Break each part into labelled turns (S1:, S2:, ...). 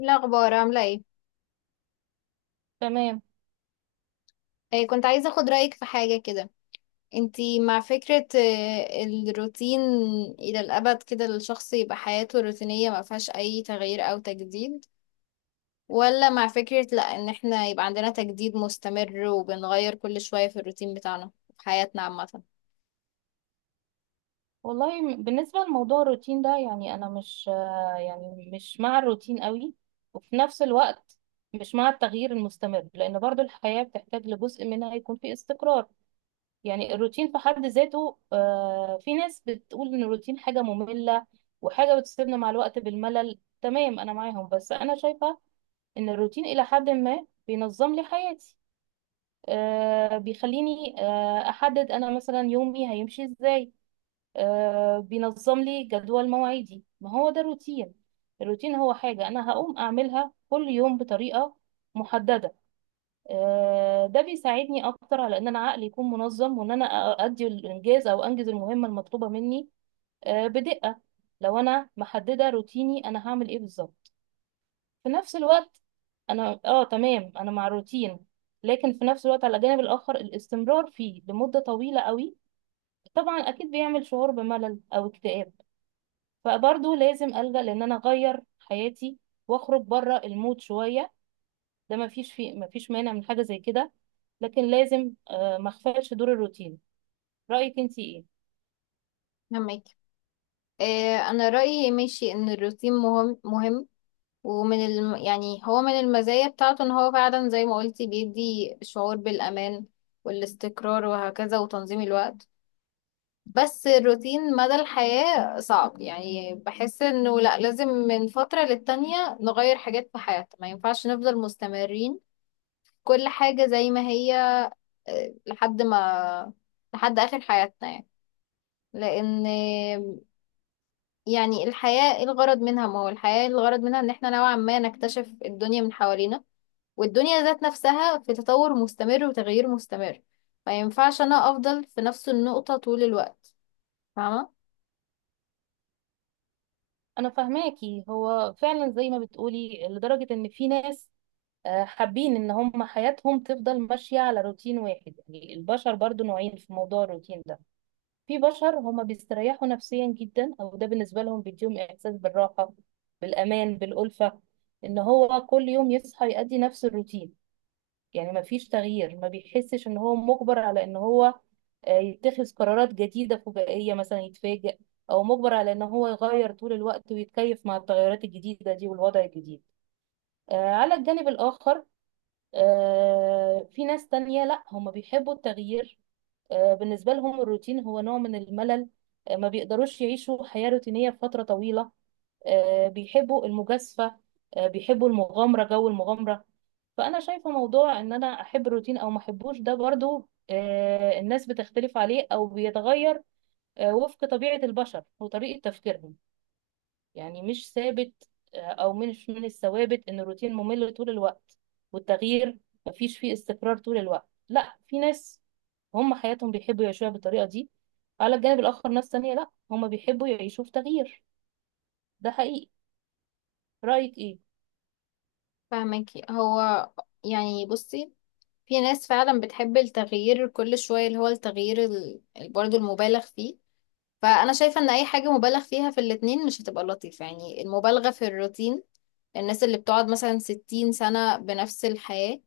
S1: إيه الأخبار عاملة ايه؟
S2: تمام.
S1: إيه كنت عايزة اخد رأيك في حاجة كده. انتي مع فكرة الروتين إلى الأبد كده، الشخص يبقى حياته روتينية ما فيهاش أي تغيير أو تجديد، ولا مع فكرة لأ إن احنا يبقى عندنا تجديد مستمر وبنغير كل شوية في الروتين بتاعنا في حياتنا عامة؟
S2: بالنسبة لموضوع الروتين ده، يعني أنا مش يعني مش مع الروتين قوي، وفي نفس الوقت مش مع التغيير المستمر، لأن برضو الحياة بتحتاج لجزء منها يكون فيه استقرار. يعني الروتين في حد ذاته، في ناس بتقول إن الروتين حاجة مملة وحاجة بتسيبنا مع الوقت بالملل. تمام، أنا معاهم، بس أنا شايفة إن الروتين إلى حد ما بينظم لي حياتي. بيخليني أحدد أنا مثلا يومي هيمشي إزاي. بينظم لي جدول مواعيدي، ما هو ده الروتين. الروتين هو حاجة أنا هقوم أعملها كل يوم بطريقة محددة. ده بيساعدني أكتر على إن أنا عقلي يكون منظم وإن أنا أؤدي الإنجاز أو أنجز المهمة المطلوبة مني بدقة. لو أنا محددة روتيني أنا هعمل إيه بالظبط. في نفس الوقت أنا تمام أنا مع الروتين، لكن في نفس الوقت على الجانب الآخر الاستمرار فيه لمدة طويلة قوي طبعا أكيد بيعمل شعور بملل أو اكتئاب. فبرضه لازم ألجأ لأن أنا أغير حياتي وأخرج بره المود شوية. ده مفيش مانع من حاجة زي كده. لكن لازم ما أغفلش دور الروتين. رأيك أنتي إيه؟
S1: فهمك؟ إيه، أنا رأيي ماشي إن الروتين مهم مهم، ومن يعني هو من المزايا بتاعته ان هو فعلا زي ما قلتي بيدي شعور بالأمان والاستقرار وهكذا وتنظيم الوقت. بس الروتين مدى الحياة صعب، يعني بحس انه لا، لازم من فترة للتانية نغير حاجات في حياتنا، ما ينفعش نفضل مستمرين كل حاجة زي ما هي لحد ما، لحد آخر حياتنا يعني. لأن يعني الحياة إيه الغرض منها؟ ما هو الحياة الغرض منها ان احنا نوعا ما نكتشف الدنيا من حوالينا، والدنيا ذات نفسها في تطور مستمر وتغيير مستمر. ما ينفعش انا افضل في نفس النقطة طول الوقت، فاهمة؟
S2: أنا فاهماكي، هو فعلا زي ما بتقولي، لدرجة إن في ناس حابين إن هم حياتهم تفضل ماشية على روتين واحد. يعني البشر برضو نوعين في موضوع الروتين ده. في بشر هما بيستريحوا نفسيا جدا، او ده بالنسبه لهم بيديهم احساس بالراحه، بالامان، بالالفه، ان هو كل يوم يصحى يؤدي نفس الروتين. يعني ما فيش تغيير، ما بيحسش ان هو مجبر على ان هو يتخذ قرارات جديده فجائيه مثلا يتفاجئ، او مجبر على ان هو يغير طول الوقت ويتكيف مع التغيرات الجديده دي والوضع الجديد. على الجانب الاخر في ناس تانية، لا هما بيحبوا التغيير. بالنسبة لهم الروتين هو نوع من الملل. ما بيقدروش يعيشوا حياة روتينية فترة طويلة. بيحبوا المجازفة، بيحبوا المغامرة، جو المغامرة. فأنا شايفة موضوع إن أنا أحب الروتين أو ما أحبوش ده برضو، الناس بتختلف عليه أو بيتغير وفق طبيعة البشر وطريقة تفكيرهم. يعني مش ثابت، او مش من الثوابت ان الروتين ممل طول الوقت والتغيير مفيش فيه استقرار طول الوقت. لا، في ناس هم حياتهم بيحبوا يعيشوها بالطريقة دي، على الجانب الآخر ناس تانية لا هم بيحبوا يعيشوا في تغيير. ده حقيقي. رأيك ايه؟
S1: فاهمكي هو، يعني بصي، في ناس فعلا بتحب التغيير كل شوية، اللي هو التغيير برضه المبالغ فيه. فانا شايفة ان اي حاجة مبالغ فيها في الاتنين مش هتبقى لطيفة، يعني المبالغة في الروتين، الناس اللي بتقعد مثلا 60 سنة بنفس الحياة،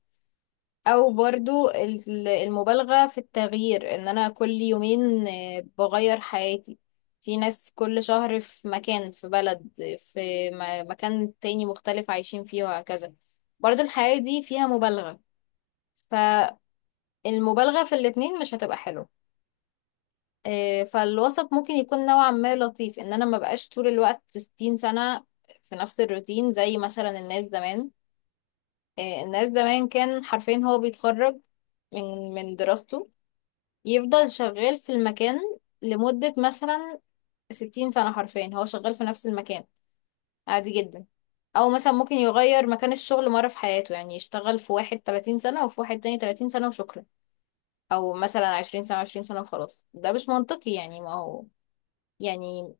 S1: او برضو المبالغة في التغيير، ان انا كل يومين بغير حياتي، في ناس كل شهر في مكان، في بلد، في مكان تاني مختلف عايشين فيه وهكذا، برضو الحياة دي فيها مبالغة. فالمبالغة في الاتنين مش هتبقى حلوة. فالوسط ممكن يكون نوعا ما لطيف، ان انا ما بقاش طول الوقت 60 سنة في نفس الروتين زي مثلا الناس زمان. الناس زمان كان حرفيا هو بيتخرج من دراسته، يفضل شغال في المكان لمدة مثلا 60 سنة، حرفيا هو شغال في نفس المكان، عادي جدا. أو مثلا ممكن يغير مكان الشغل مرة في حياته، يعني يشتغل في واحد 30 سنة وفي واحد تاني 30 سنة وشكرا، أو مثلا 20 سنة 20 سنة وخلاص. ده مش منطقي، يعني ما هو يعني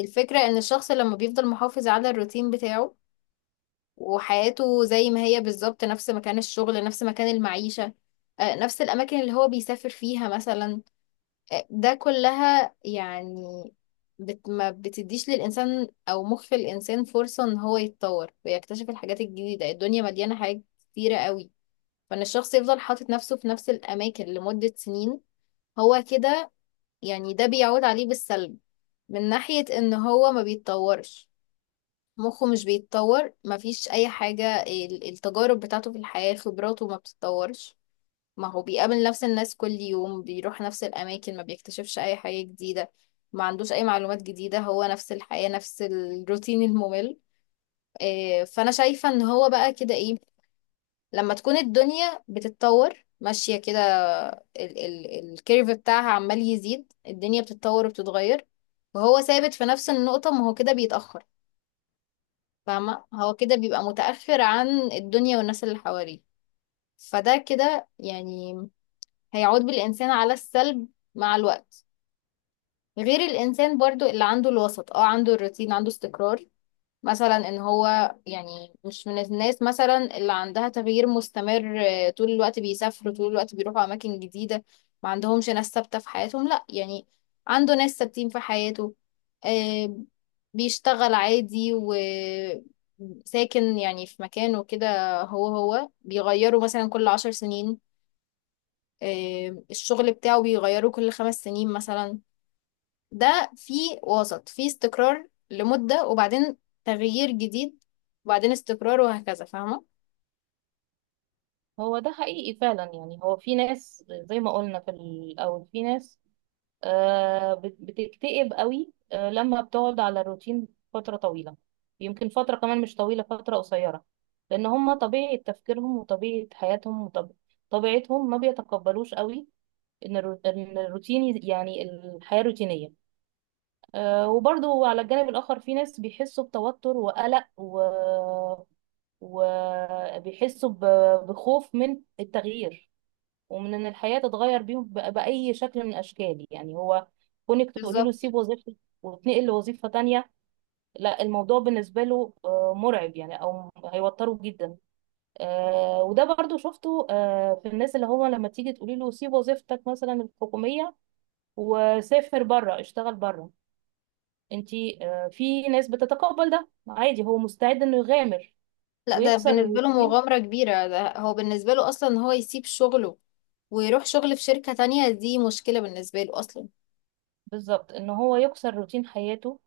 S1: الفكرة إن الشخص لما بيفضل محافظ على الروتين بتاعه وحياته زي ما هي بالظبط، نفس مكان الشغل، نفس مكان المعيشة، نفس الأماكن اللي هو بيسافر فيها مثلا، ده كلها يعني ما بتديش للإنسان أو مخ الإنسان فرصة إن هو يتطور ويكتشف الحاجات الجديدة. الدنيا مليانة حاجات كتيرة قوي، فإن الشخص يفضل حاطط نفسه في نفس الأماكن لمدة سنين هو كده، يعني ده بيعود عليه بالسلب من ناحية إن هو ما بيتطورش، مخه مش بيتطور، مفيش أي حاجة التجارب بتاعته في الحياة خبراته ما بتتطورش، ما هو بيقابل نفس الناس كل يوم، بيروح نفس الأماكن، ما بيكتشفش أي حاجة جديدة، ما عندوش أي معلومات جديدة، هو نفس الحياة نفس الروتين الممل. إيه، فأنا شايفة إن هو بقى كده إيه، لما تكون الدنيا بتتطور ماشية كده، ال ال الكيرف بتاعها عمال يزيد، الدنيا بتتطور وبتتغير وهو ثابت في نفس النقطة، ما هو كده بيتأخر، فاهمة؟ هو كده بيبقى متأخر عن الدنيا والناس اللي حواليه، فده كده يعني هيعود بالإنسان على السلب مع الوقت. غير الإنسان برضو اللي عنده الوسط، عنده الروتين، عنده استقرار، مثلا ان هو يعني مش من الناس مثلا اللي عندها تغيير مستمر طول الوقت بيسافروا، طول الوقت بيروحوا أماكن جديدة، ما عندهمش ناس ثابتة في حياتهم، لا يعني عنده ناس ثابتين في حياته، آه، بيشتغل عادي وساكن يعني في مكانه كده، هو بيغيره مثلا كل 10 سنين، الشغل بتاعه بيغيروه كل 5 سنين مثلا، ده في وسط، في استقرار لمدة وبعدين تغيير جديد وبعدين استقرار وهكذا، فاهمة؟
S2: هو ده حقيقي فعلا. يعني هو في ناس زي ما قلنا في الأول، في ناس بتكتئب قوي لما بتقعد على الروتين فترة طويلة، يمكن فترة كمان مش طويلة، فترة قصيرة، لأن هما طبيعة تفكيرهم وطبيعة حياتهم وطبيعتهم ما بيتقبلوش قوي إن الروتين يعني الحياة روتينية. وبرضو على الجانب الآخر في ناس بيحسوا بتوتر وقلق وبيحسوا بخوف من التغيير ومن ان الحياه تتغير بيهم باي شكل من الاشكال. يعني هو كونك تقولي له
S1: بالظبط.
S2: سيب وظيفتك وتنقل لوظيفه تانية، لا الموضوع بالنسبه له مرعب، يعني او هيوتره جدا. وده برضو شفته في الناس، اللي هو لما تيجي تقولي له سيب وظيفتك مثلا الحكوميه وسافر بره اشتغل بره انتي، في ناس بتتقبل ده عادي، هو مستعد انه يغامر
S1: لا، ده
S2: ويكسر
S1: بالنسبة له
S2: الروتين.
S1: مغامرة كبيرة، ده هو بالنسبة له أصلا إن هو يسيب شغله ويروح شغل في شركة تانية دي مشكلة بالنسبة له أصلا.
S2: بالظبط، ان هو يكسر روتين حياته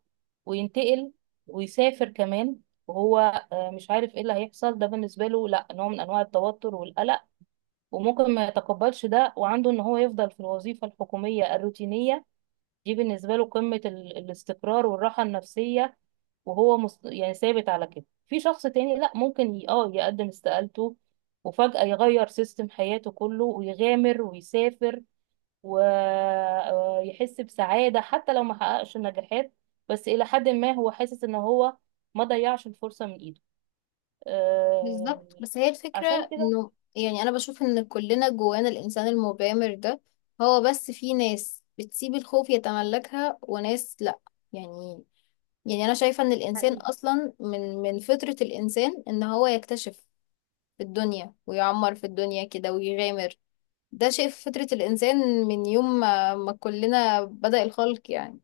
S2: وينتقل ويسافر كمان، وهو مش عارف ايه اللي هيحصل. ده بالنسبه له لا، نوع من انواع التوتر والقلق، وممكن ما يتقبلش ده، وعنده ان هو يفضل في الوظيفه الحكوميه الروتينيه، دي بالنسبه له قمه الاستقرار والراحه النفسيه، وهو يعني ثابت على كده. في شخص تاني لا، ممكن اه يقدم استقالته وفجأة يغير سيستم حياته كله ويغامر ويسافر، ويحس بسعادة حتى لو ما حققش نجاحات. بس إلى حد ما هو حاسس إن هو ما ضيعش الفرصة من إيده. آه،
S1: بالظبط، بس هي
S2: عشان
S1: الفكرة
S2: كده.
S1: إنه يعني أنا بشوف إن كلنا جوانا الإنسان المغامر ده، هو بس في ناس بتسيب الخوف يتملكها وناس لأ، يعني. يعني انا شايفة ان الانسان
S2: حقيقي.
S1: اصلا من فطرة الانسان ان هو يكتشف في الدنيا ويعمر في الدنيا كده ويغامر، ده شيء في فطرة الانسان، من يوم ما كلنا بدأ الخلق يعني،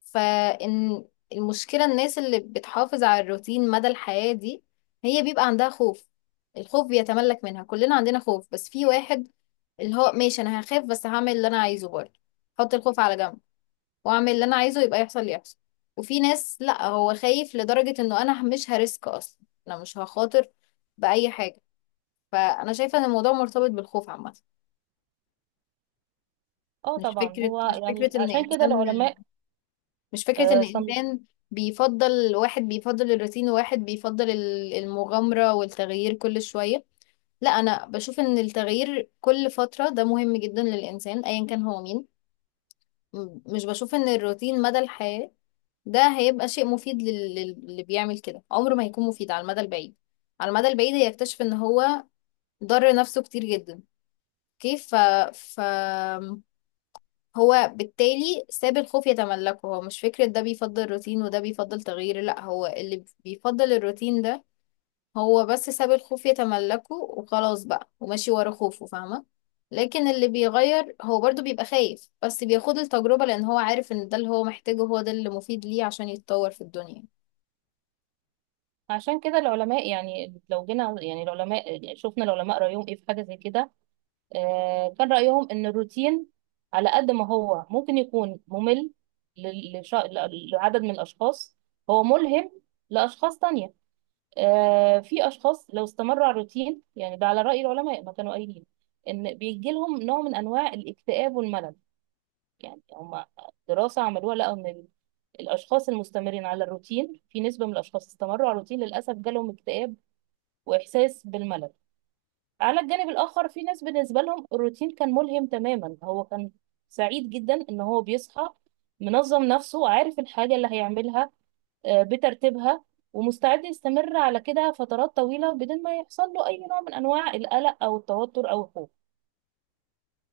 S1: فان المشكلة الناس اللي بتحافظ على الروتين مدى الحياة دي، هي بيبقى عندها خوف، الخوف بيتملك منها. كلنا عندنا خوف، بس في واحد اللي هو ماشي انا هخاف بس هعمل اللي انا عايزه برضه، حط الخوف على جنب واعمل اللي انا عايزه، يبقى يحصل اللي يحصل، وفي ناس لا هو خايف لدرجة انه انا مش هريسك اصلا، انا مش هخاطر بأي حاجة. فانا شايفة ان الموضوع مرتبط بالخوف عامة.
S2: اه
S1: مش
S2: طبعا
S1: فكرة
S2: هو
S1: مش فكرة
S2: يعني
S1: ان
S2: عشان كده
S1: انسان
S2: العلماء
S1: مش فكرة ان
S2: آه، صن-
S1: انسان بيفضل، واحد بيفضل الروتين وواحد بيفضل المغامرة والتغيير كل شوية، لا انا بشوف ان التغيير كل فترة ده مهم جدا للانسان ايا كان هو مين. مش بشوف ان الروتين مدى الحياة ده هيبقى شيء مفيد للي بيعمل كده، عمره ما هيكون مفيد على المدى البعيد، على المدى البعيد هيكتشف ان هو ضر نفسه كتير جدا. كيف ف هو بالتالي ساب الخوف يتملكه، هو مش فكرة ده بيفضل روتين وده بيفضل تغيير، لا هو اللي بيفضل الروتين ده هو بس ساب الخوف يتملكه وخلاص بقى وماشي ورا خوفه، فاهمة؟ لكن اللي بيغير هو برضو بيبقى خايف بس بياخد التجربة، لأن هو عارف إن ده اللي هو محتاجه، هو ده اللي مفيد ليه عشان يتطور في الدنيا.
S2: عشان كده العلماء، يعني لو جينا يعني العلماء، يعني شفنا العلماء رأيهم ايه في حاجة زي كده، كان رأيهم ان الروتين على قد ما هو ممكن يكون ممل لل- لش- لعدد من الأشخاص، هو ملهم لأشخاص تانية. في اشخاص لو استمروا على الروتين، يعني ده على راي العلماء ما كانوا قايلين، ان بيجي لهم نوع من انواع الاكتئاب والملل. يعني هم دراسه عملوها، لقوا ان الاشخاص المستمرين على الروتين، في نسبه من الاشخاص استمروا على الروتين للاسف جالهم اكتئاب واحساس بالملل. على الجانب الاخر في ناس بالنسبه لهم الروتين كان ملهم تماما، هو كان سعيد جدا ان هو بيصحى منظم نفسه عارف الحاجه اللي هيعملها بترتيبها، ومستعد يستمر على كده فترات طويلة بدون ما يحصل له أي نوع من أنواع القلق أو التوتر أو الخوف.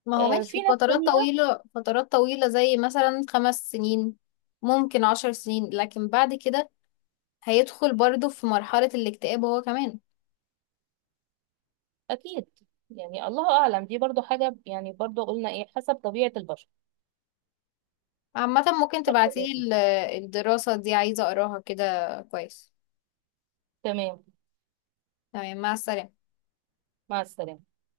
S1: ما هو
S2: في
S1: ماشي
S2: ناس
S1: فترات
S2: تانية
S1: طويلة، فترات طويلة زي مثلا 5 سنين، ممكن 10 سنين، لكن بعد كده هيدخل برضه في مرحلة الاكتئاب هو كمان.
S2: أكيد. يعني الله أعلم، دي برضو حاجة، يعني برضو قلنا إيه، حسب طبيعة البشر،
S1: عامة ممكن
S2: حسب طبيعة
S1: تبعتيلي
S2: البشر.
S1: الدراسة دي، عايزة أقراها كده كويس.
S2: تمام،
S1: تمام، مع السلامة.
S2: مع السلامة.